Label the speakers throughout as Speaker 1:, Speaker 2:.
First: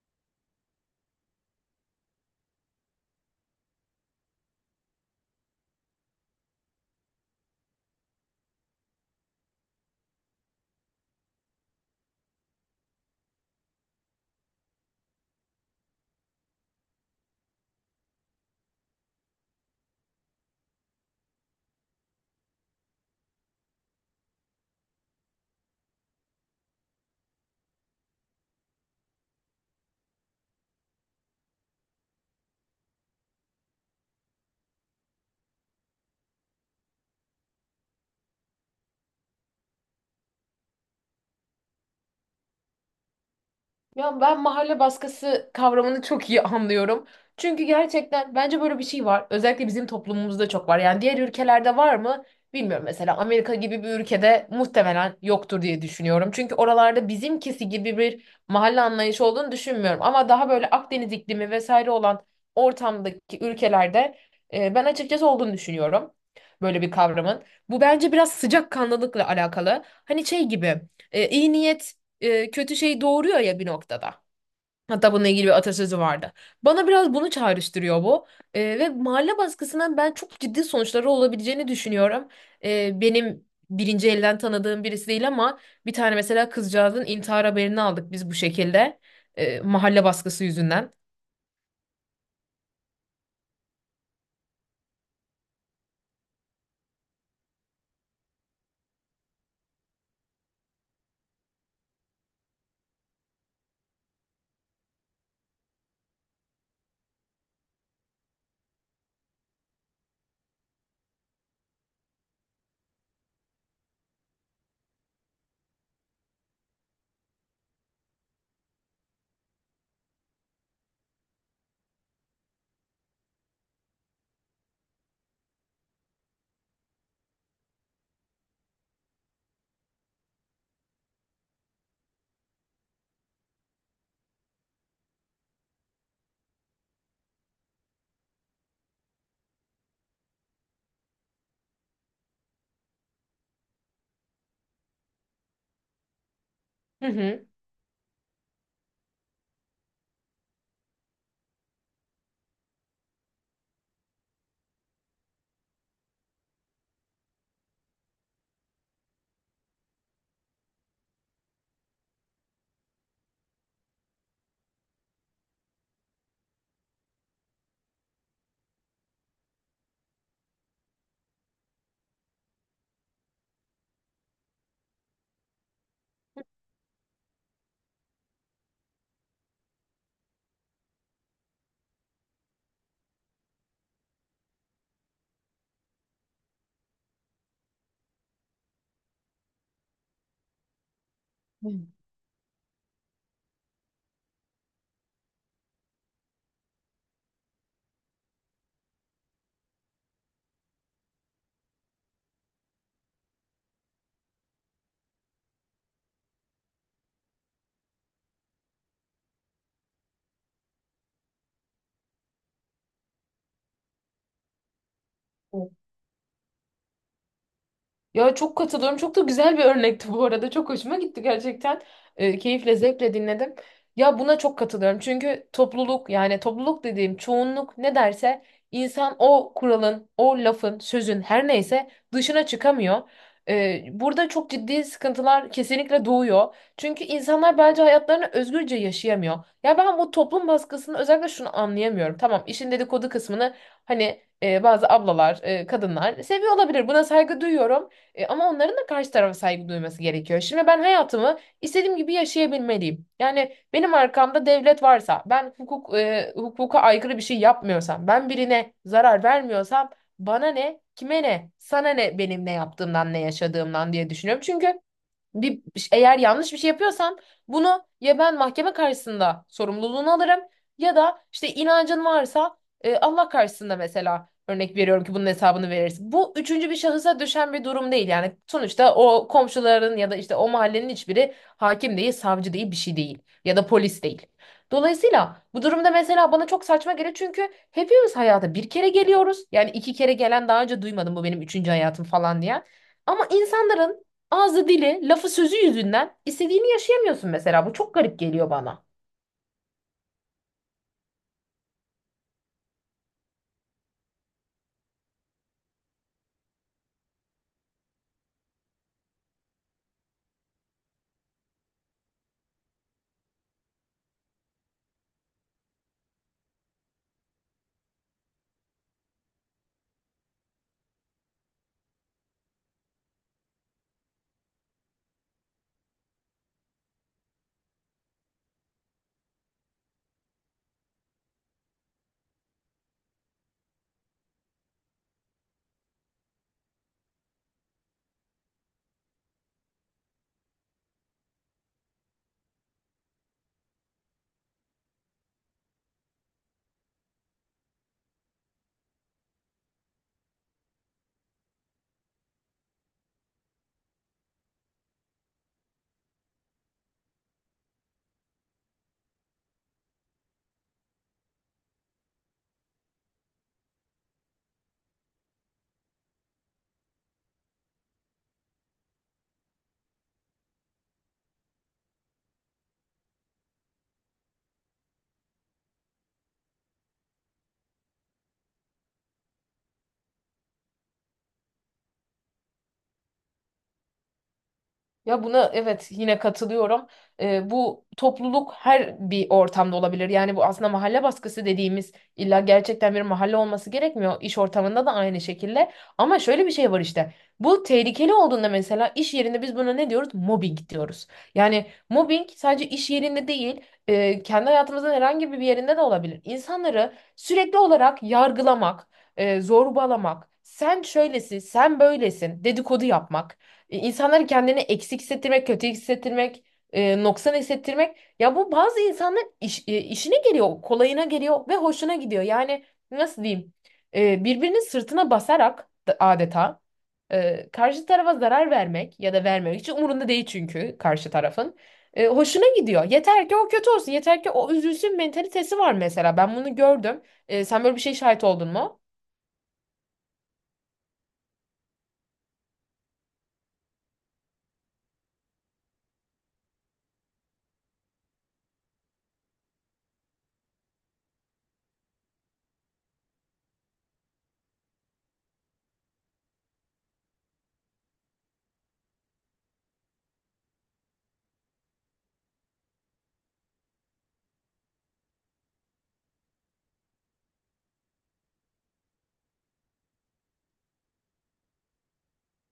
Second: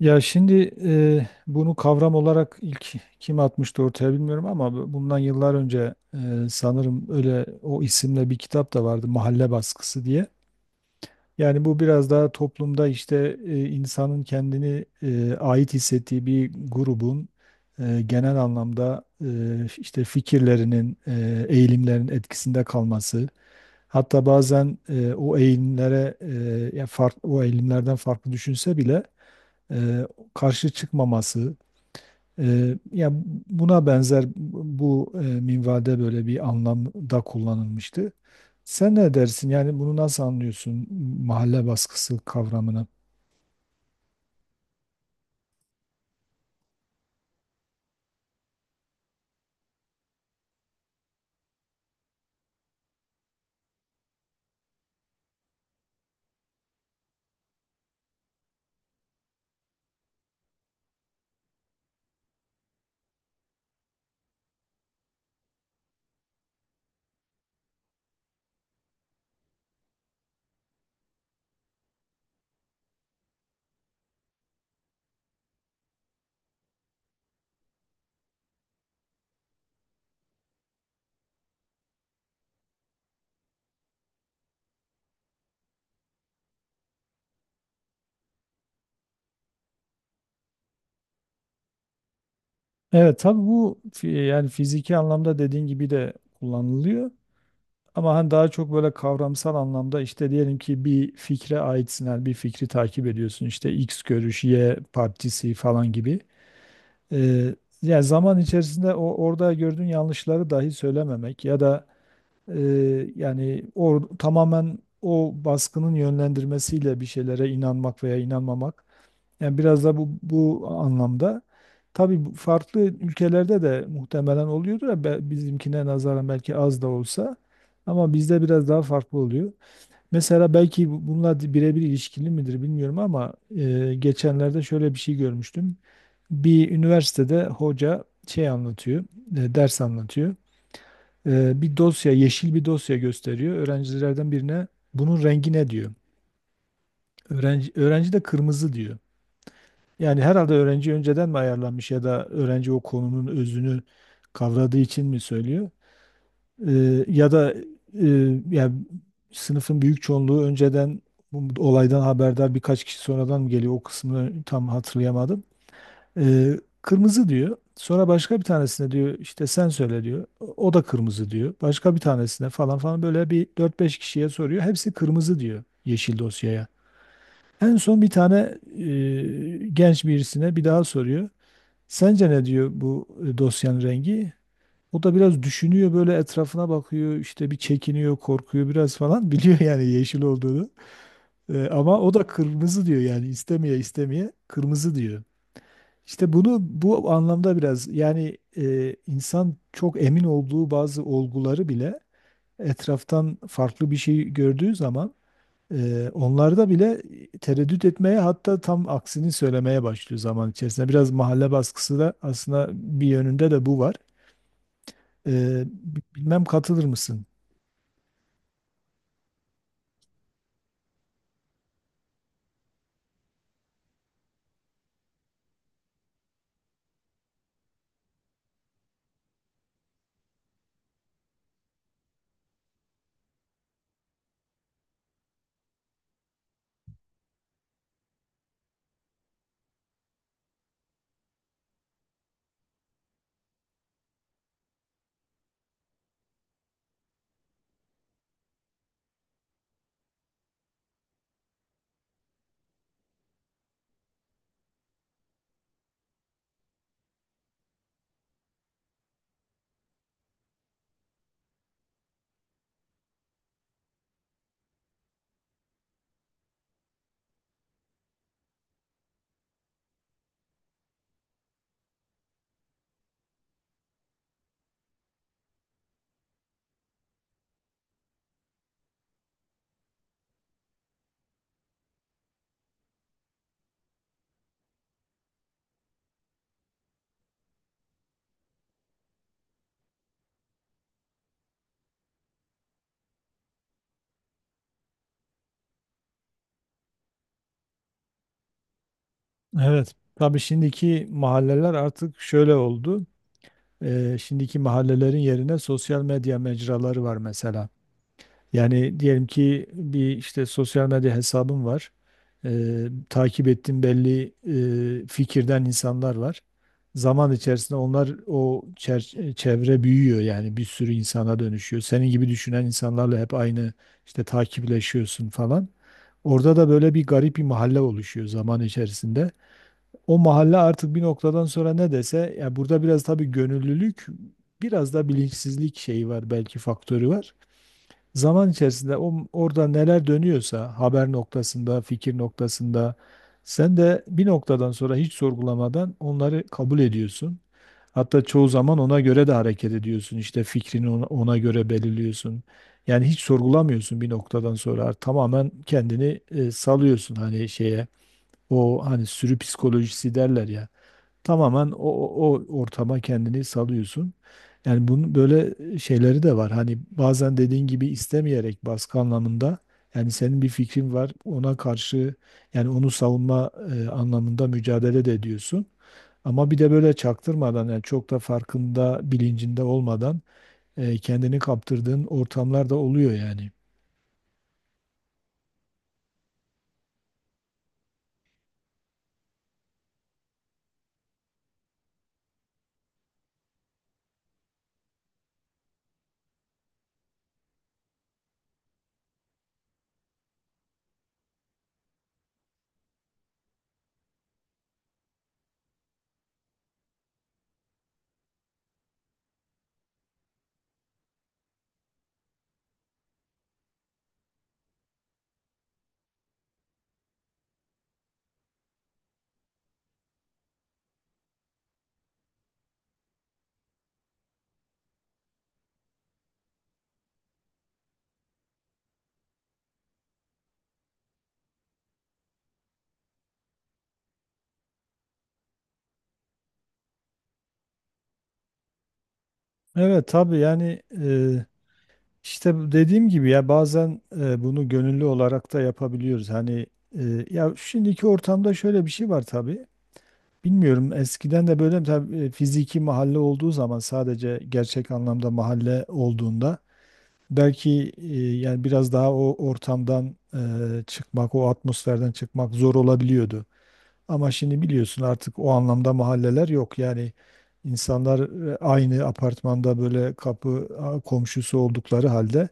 Speaker 1: Ya şimdi bunu kavram olarak ilk kim atmıştı ortaya bilmiyorum ama bundan yıllar önce sanırım öyle o isimle bir kitap da vardı Mahalle Baskısı diye. Yani bu biraz daha toplumda işte insanın kendini ait hissettiği bir grubun genel anlamda işte fikirlerinin, eğilimlerin etkisinde kalması. Hatta bazen o eğilimlere o eğilimlerden farklı düşünse bile e, karşı çıkmaması e, ya buna benzer bu minvalde böyle bir anlamda kullanılmıştı. Sen ne dersin? Yani bunu nasıl anlıyorsun mahalle baskısı kavramını?
Speaker 2: Ya ben mahalle baskısı kavramını çok iyi anlıyorum. Çünkü gerçekten bence böyle bir şey var. Özellikle bizim toplumumuzda çok var. Yani diğer ülkelerde var mı? Bilmiyorum. Mesela Amerika gibi bir ülkede muhtemelen yoktur diye düşünüyorum. Çünkü oralarda bizimkisi gibi bir mahalle anlayışı olduğunu düşünmüyorum. Ama daha böyle Akdeniz iklimi vesaire olan ortamdaki ülkelerde ben açıkçası olduğunu düşünüyorum. Böyle bir kavramın. Bu bence biraz sıcakkanlılıkla alakalı. Hani şey gibi iyi niyet kötü şey doğuruyor ya bir noktada. Hatta bununla ilgili bir atasözü vardı. Bana biraz bunu çağrıştırıyor bu. Ve mahalle baskısının ben çok ciddi sonuçları olabileceğini düşünüyorum. Benim birinci elden tanıdığım birisi değil ama bir tane mesela kızcağızın intihar haberini aldık biz bu şekilde. Mahalle baskısı yüzünden.
Speaker 1: Evet, tabii bu yani fiziki anlamda dediğin gibi de kullanılıyor. Ama hani daha çok böyle kavramsal anlamda işte diyelim ki bir fikre aitsin, yani bir fikri takip ediyorsun. İşte X görüş, Y partisi falan gibi. Eee, Yani zaman içerisinde o orada gördüğün yanlışları dahi söylememek ya da tamamen o baskının yönlendirmesiyle bir şeylere inanmak veya inanmamak. Yani biraz da bu anlamda. Tabii bu farklı ülkelerde de muhtemelen oluyordur ya bizimkine nazaran belki az da olsa, ama bizde biraz daha farklı oluyor. Mesela belki bununla birebir ilişkili midir bilmiyorum ama geçenlerde şöyle bir şey görmüştüm. Bir üniversitede hoca şey anlatıyor, ders anlatıyor. E, bir dosya, yeşil bir dosya gösteriyor. Öğrencilerden birine bunun rengi ne diyor.
Speaker 2: Hı
Speaker 1: Öğrenci de kırmızı diyor. Yani herhalde öğrenci önceden mi ayarlanmış ya da öğrenci o konunun özünü kavradığı için mi söylüyor? E, ya da e, ya sınıfın büyük çoğunluğu önceden bu olaydan haberdar, birkaç kişi sonradan mı geliyor, o kısmını tam hatırlayamadım. Kırmızı diyor. Sonra başka bir tanesine diyor işte sen söyle diyor. O da kırmızı diyor. Başka bir tanesine falan falan, böyle bir dört beş kişiye soruyor. Hepsi kırmızı diyor yeşil dosyaya. En son bir tane genç birisine bir daha soruyor. Sence ne diyor bu dosyanın rengi? O da biraz düşünüyor, böyle etrafına bakıyor, işte bir çekiniyor, korkuyor biraz falan biliyor yani yeşil olduğunu. Ama o da kırmızı diyor, yani istemeye istemeye kırmızı diyor. İşte bunu bu anlamda biraz yani insan çok emin olduğu bazı olguları bile etraftan farklı bir şey gördüğü zaman onlarda bile tereddüt etmeye, hatta tam aksini söylemeye başlıyor zaman içerisinde. Biraz mahalle baskısı da aslında bir yönünde de bu var. E,
Speaker 2: hı.
Speaker 1: Bilmem katılır mısın?
Speaker 2: Ya çok katılıyorum. Çok da güzel bir örnekti bu arada. Çok hoşuma gitti gerçekten. Keyifle, zevkle dinledim. Ya buna çok katılıyorum. Çünkü topluluk yani topluluk dediğim çoğunluk ne derse insan o kuralın, o lafın, sözün her neyse dışına çıkamıyor. Burada çok ciddi sıkıntılar kesinlikle doğuyor. Çünkü insanlar bence hayatlarını özgürce yaşayamıyor. Ya ben bu toplum baskısını özellikle şunu anlayamıyorum. Tamam işin dedikodu kısmını hani bazı ablalar, kadınlar seviyor olabilir. Buna saygı duyuyorum. Ama onların da karşı tarafa saygı duyması gerekiyor. Şimdi ben hayatımı istediğim gibi yaşayabilmeliyim. Yani benim arkamda devlet varsa, ben hukuk hukuka aykırı bir şey yapmıyorsam, ben birine zarar vermiyorsam bana ne, kime ne, sana ne benim ne yaptığımdan, ne yaşadığımdan diye düşünüyorum. Çünkü bir eğer yanlış bir şey yapıyorsam bunu ya ben mahkeme karşısında sorumluluğunu alırım ya da işte inancın varsa Allah karşısında mesela örnek veriyorum ki bunun hesabını verirsin. Bu üçüncü bir şahısa düşen bir durum değil. Yani sonuçta o komşuların ya da işte o mahallenin hiçbiri hakim değil, savcı değil, bir şey değil ya da polis değil. Dolayısıyla bu durumda mesela bana çok saçma geliyor çünkü hepimiz hayata bir kere geliyoruz. Yani iki kere gelen daha önce duymadım bu benim üçüncü hayatım falan diye. Ama insanların ağzı dili, lafı sözü yüzünden istediğini yaşayamıyorsun mesela. Bu çok garip geliyor bana.
Speaker 1: Evet. Tabii şimdiki mahalleler artık şöyle oldu. E, şimdiki mahallelerin yerine sosyal medya mecraları var mesela. Yani diyelim ki bir işte sosyal medya hesabım var. Takip ettiğim belli fikirden insanlar var. Zaman içerisinde onlar çevre büyüyor, yani bir sürü insana dönüşüyor. Senin gibi düşünen insanlarla hep aynı işte takipleşiyorsun falan. Orada da böyle bir garip bir mahalle oluşuyor zaman içerisinde. O mahalle artık bir noktadan sonra ne dese, ya burada biraz tabii gönüllülük, biraz da bilinçsizlik şeyi var, belki faktörü var, zaman içerisinde orada neler dönüyorsa haber noktasında, fikir noktasında sen de bir noktadan sonra hiç sorgulamadan onları kabul ediyorsun. Hatta çoğu zaman ona göre de hareket ediyorsun. İşte fikrini ona göre belirliyorsun. Yani hiç sorgulamıyorsun bir noktadan sonra, tamamen kendini salıyorsun hani şeye. O hani sürü psikolojisi derler ya. Tamamen o ortama kendini salıyorsun. Yani bunun böyle şeyleri de var. Hani bazen dediğin gibi istemeyerek baskı anlamında, yani senin bir fikrin var ona karşı, yani onu savunma anlamında mücadele de ediyorsun. Ama bir de böyle çaktırmadan, yani çok da farkında bilincinde olmadan kendini kaptırdığın ortamlar da oluyor yani.
Speaker 2: Ya buna evet yine katılıyorum. Bu topluluk her bir ortamda olabilir. Yani bu aslında mahalle baskısı dediğimiz illa gerçekten bir mahalle olması gerekmiyor. İş ortamında da aynı şekilde. Ama şöyle bir şey var işte. Bu tehlikeli olduğunda mesela iş yerinde biz buna ne diyoruz? Mobbing diyoruz. Yani mobbing sadece iş yerinde değil, kendi hayatımızın herhangi bir yerinde de olabilir. İnsanları sürekli olarak yargılamak, zorbalamak, sen şöylesin, sen böylesin, dedikodu yapmak. İnsanları kendini eksik hissettirmek, kötü hissettirmek, noksan hissettirmek. Ya bu bazı insanların işine geliyor, kolayına geliyor ve hoşuna gidiyor. Yani nasıl diyeyim? Birbirinin sırtına basarak adeta karşı tarafa zarar vermek ya da vermemek için umurunda değil çünkü karşı tarafın. Hoşuna gidiyor. Yeter ki o kötü olsun, yeter ki o üzülsün mentalitesi var mesela. Ben bunu gördüm. Sen böyle bir şey şahit oldun mu?
Speaker 1: Evet tabii yani işte bu dediğim gibi ya bazen bunu gönüllü olarak da yapabiliyoruz. Hani ya şimdiki ortamda şöyle bir şey var tabii. Bilmiyorum eskiden de böyle mi? Tabii fiziki mahalle olduğu zaman, sadece gerçek anlamda mahalle olduğunda, belki yani biraz daha o ortamdan çıkmak, o atmosferden çıkmak zor olabiliyordu. Ama şimdi biliyorsun artık o anlamda mahalleler yok. Yani insanlar aynı apartmanda böyle komşusu oldukları halde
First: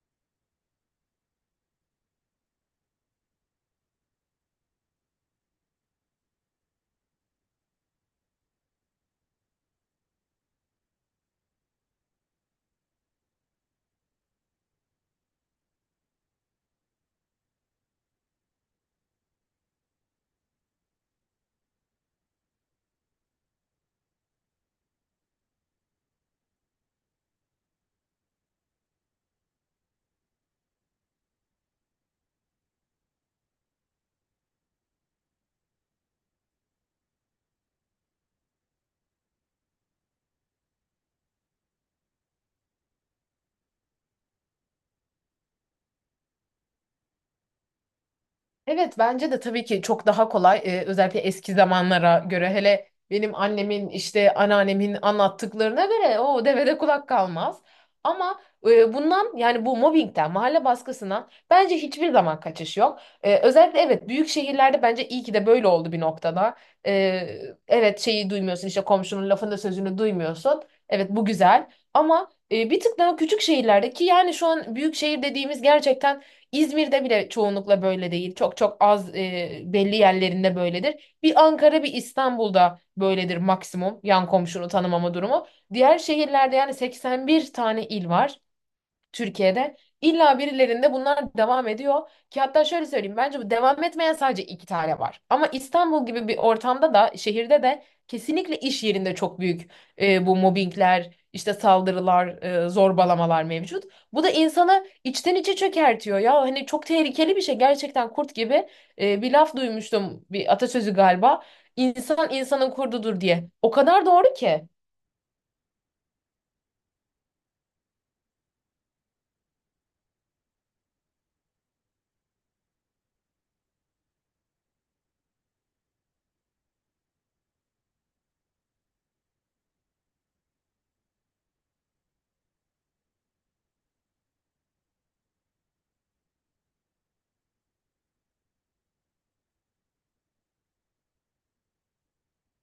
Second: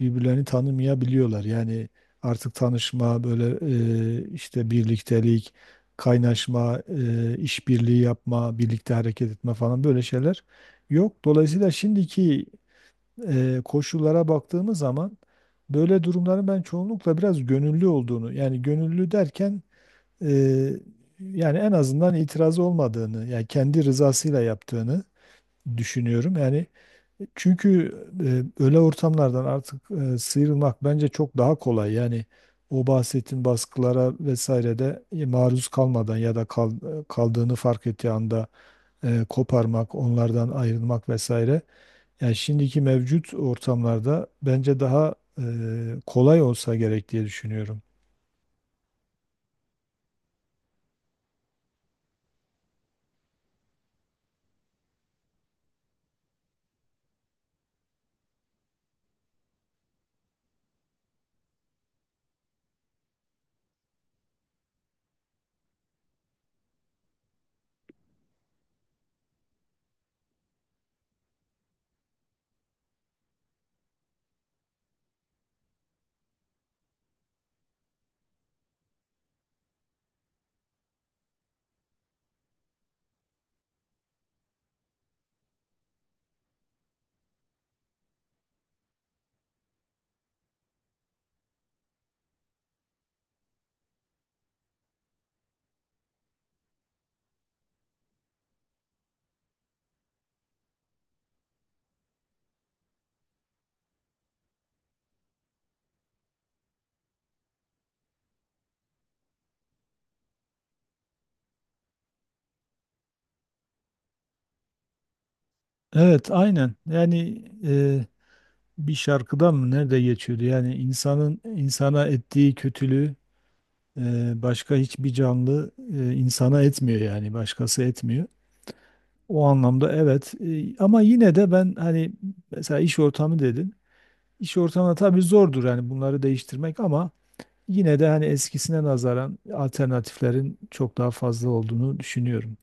Speaker 1: birbirlerini tanımayabiliyorlar. Yani artık tanışma, böyle işte birliktelik, kaynaşma, işbirliği yapma, birlikte hareket etme falan, böyle şeyler yok. Dolayısıyla şimdiki koşullara baktığımız zaman böyle durumların ben çoğunlukla biraz gönüllü olduğunu, yani gönüllü derken e, yani en azından itiraz olmadığını, yani kendi rızasıyla yaptığını düşünüyorum. Yani çünkü öyle ortamlardan artık sıyrılmak bence çok daha kolay. Yani o bahsettiğin baskılara vesaire de maruz kalmadan ya da kaldığını fark ettiği anda koparmak, onlardan ayrılmak vesaire. Yani şimdiki mevcut ortamlarda bence daha kolay olsa gerek diye düşünüyorum.
Speaker 2: Evet bence de tabii ki çok daha kolay. Özellikle eski zamanlara göre hele benim annemin işte anneannemin anlattıklarına göre o devede kulak kalmaz. Ama bundan yani bu mobbingden mahalle baskısından bence hiçbir zaman kaçış yok. Özellikle evet büyük şehirlerde bence iyi ki de böyle oldu bir noktada. Ee, evet şeyi duymuyorsun işte komşunun lafını sözünü duymuyorsun. Evet bu güzel ama bir tık daha küçük şehirlerde ki yani şu an büyük şehir dediğimiz gerçekten İzmir'de bile çoğunlukla böyle değil. Çok çok az belli yerlerinde böyledir. Bir Ankara, bir İstanbul'da böyledir maksimum yan komşunu tanımama durumu. Diğer şehirlerde yani 81 tane il var. Türkiye'de. İlla birilerinde bunlar devam ediyor ki hatta şöyle söyleyeyim bence bu devam etmeyen sadece iki tane var. Ama İstanbul gibi bir ortamda da şehirde de kesinlikle iş yerinde çok büyük bu mobbingler, işte saldırılar, zorbalamalar mevcut. Bu da insanı içten içe çökertiyor ya hani çok tehlikeli bir şey gerçekten kurt gibi bir laf duymuştum bir atasözü galiba. İnsan insanın kurdudur diye. O kadar doğru ki.
Speaker 1: Evet, aynen. Yani bir şarkıda mı nerede geçiyordu? Yani insanın insana ettiği kötülüğü e, başka hiçbir canlı insana etmiyor, yani başkası etmiyor. O anlamda evet. E, ama yine de ben hani mesela iş ortamı dedin. İş ortamı tabii zordur yani bunları değiştirmek, ama yine de hani eskisine nazaran alternatiflerin çok daha fazla olduğunu düşünüyorum.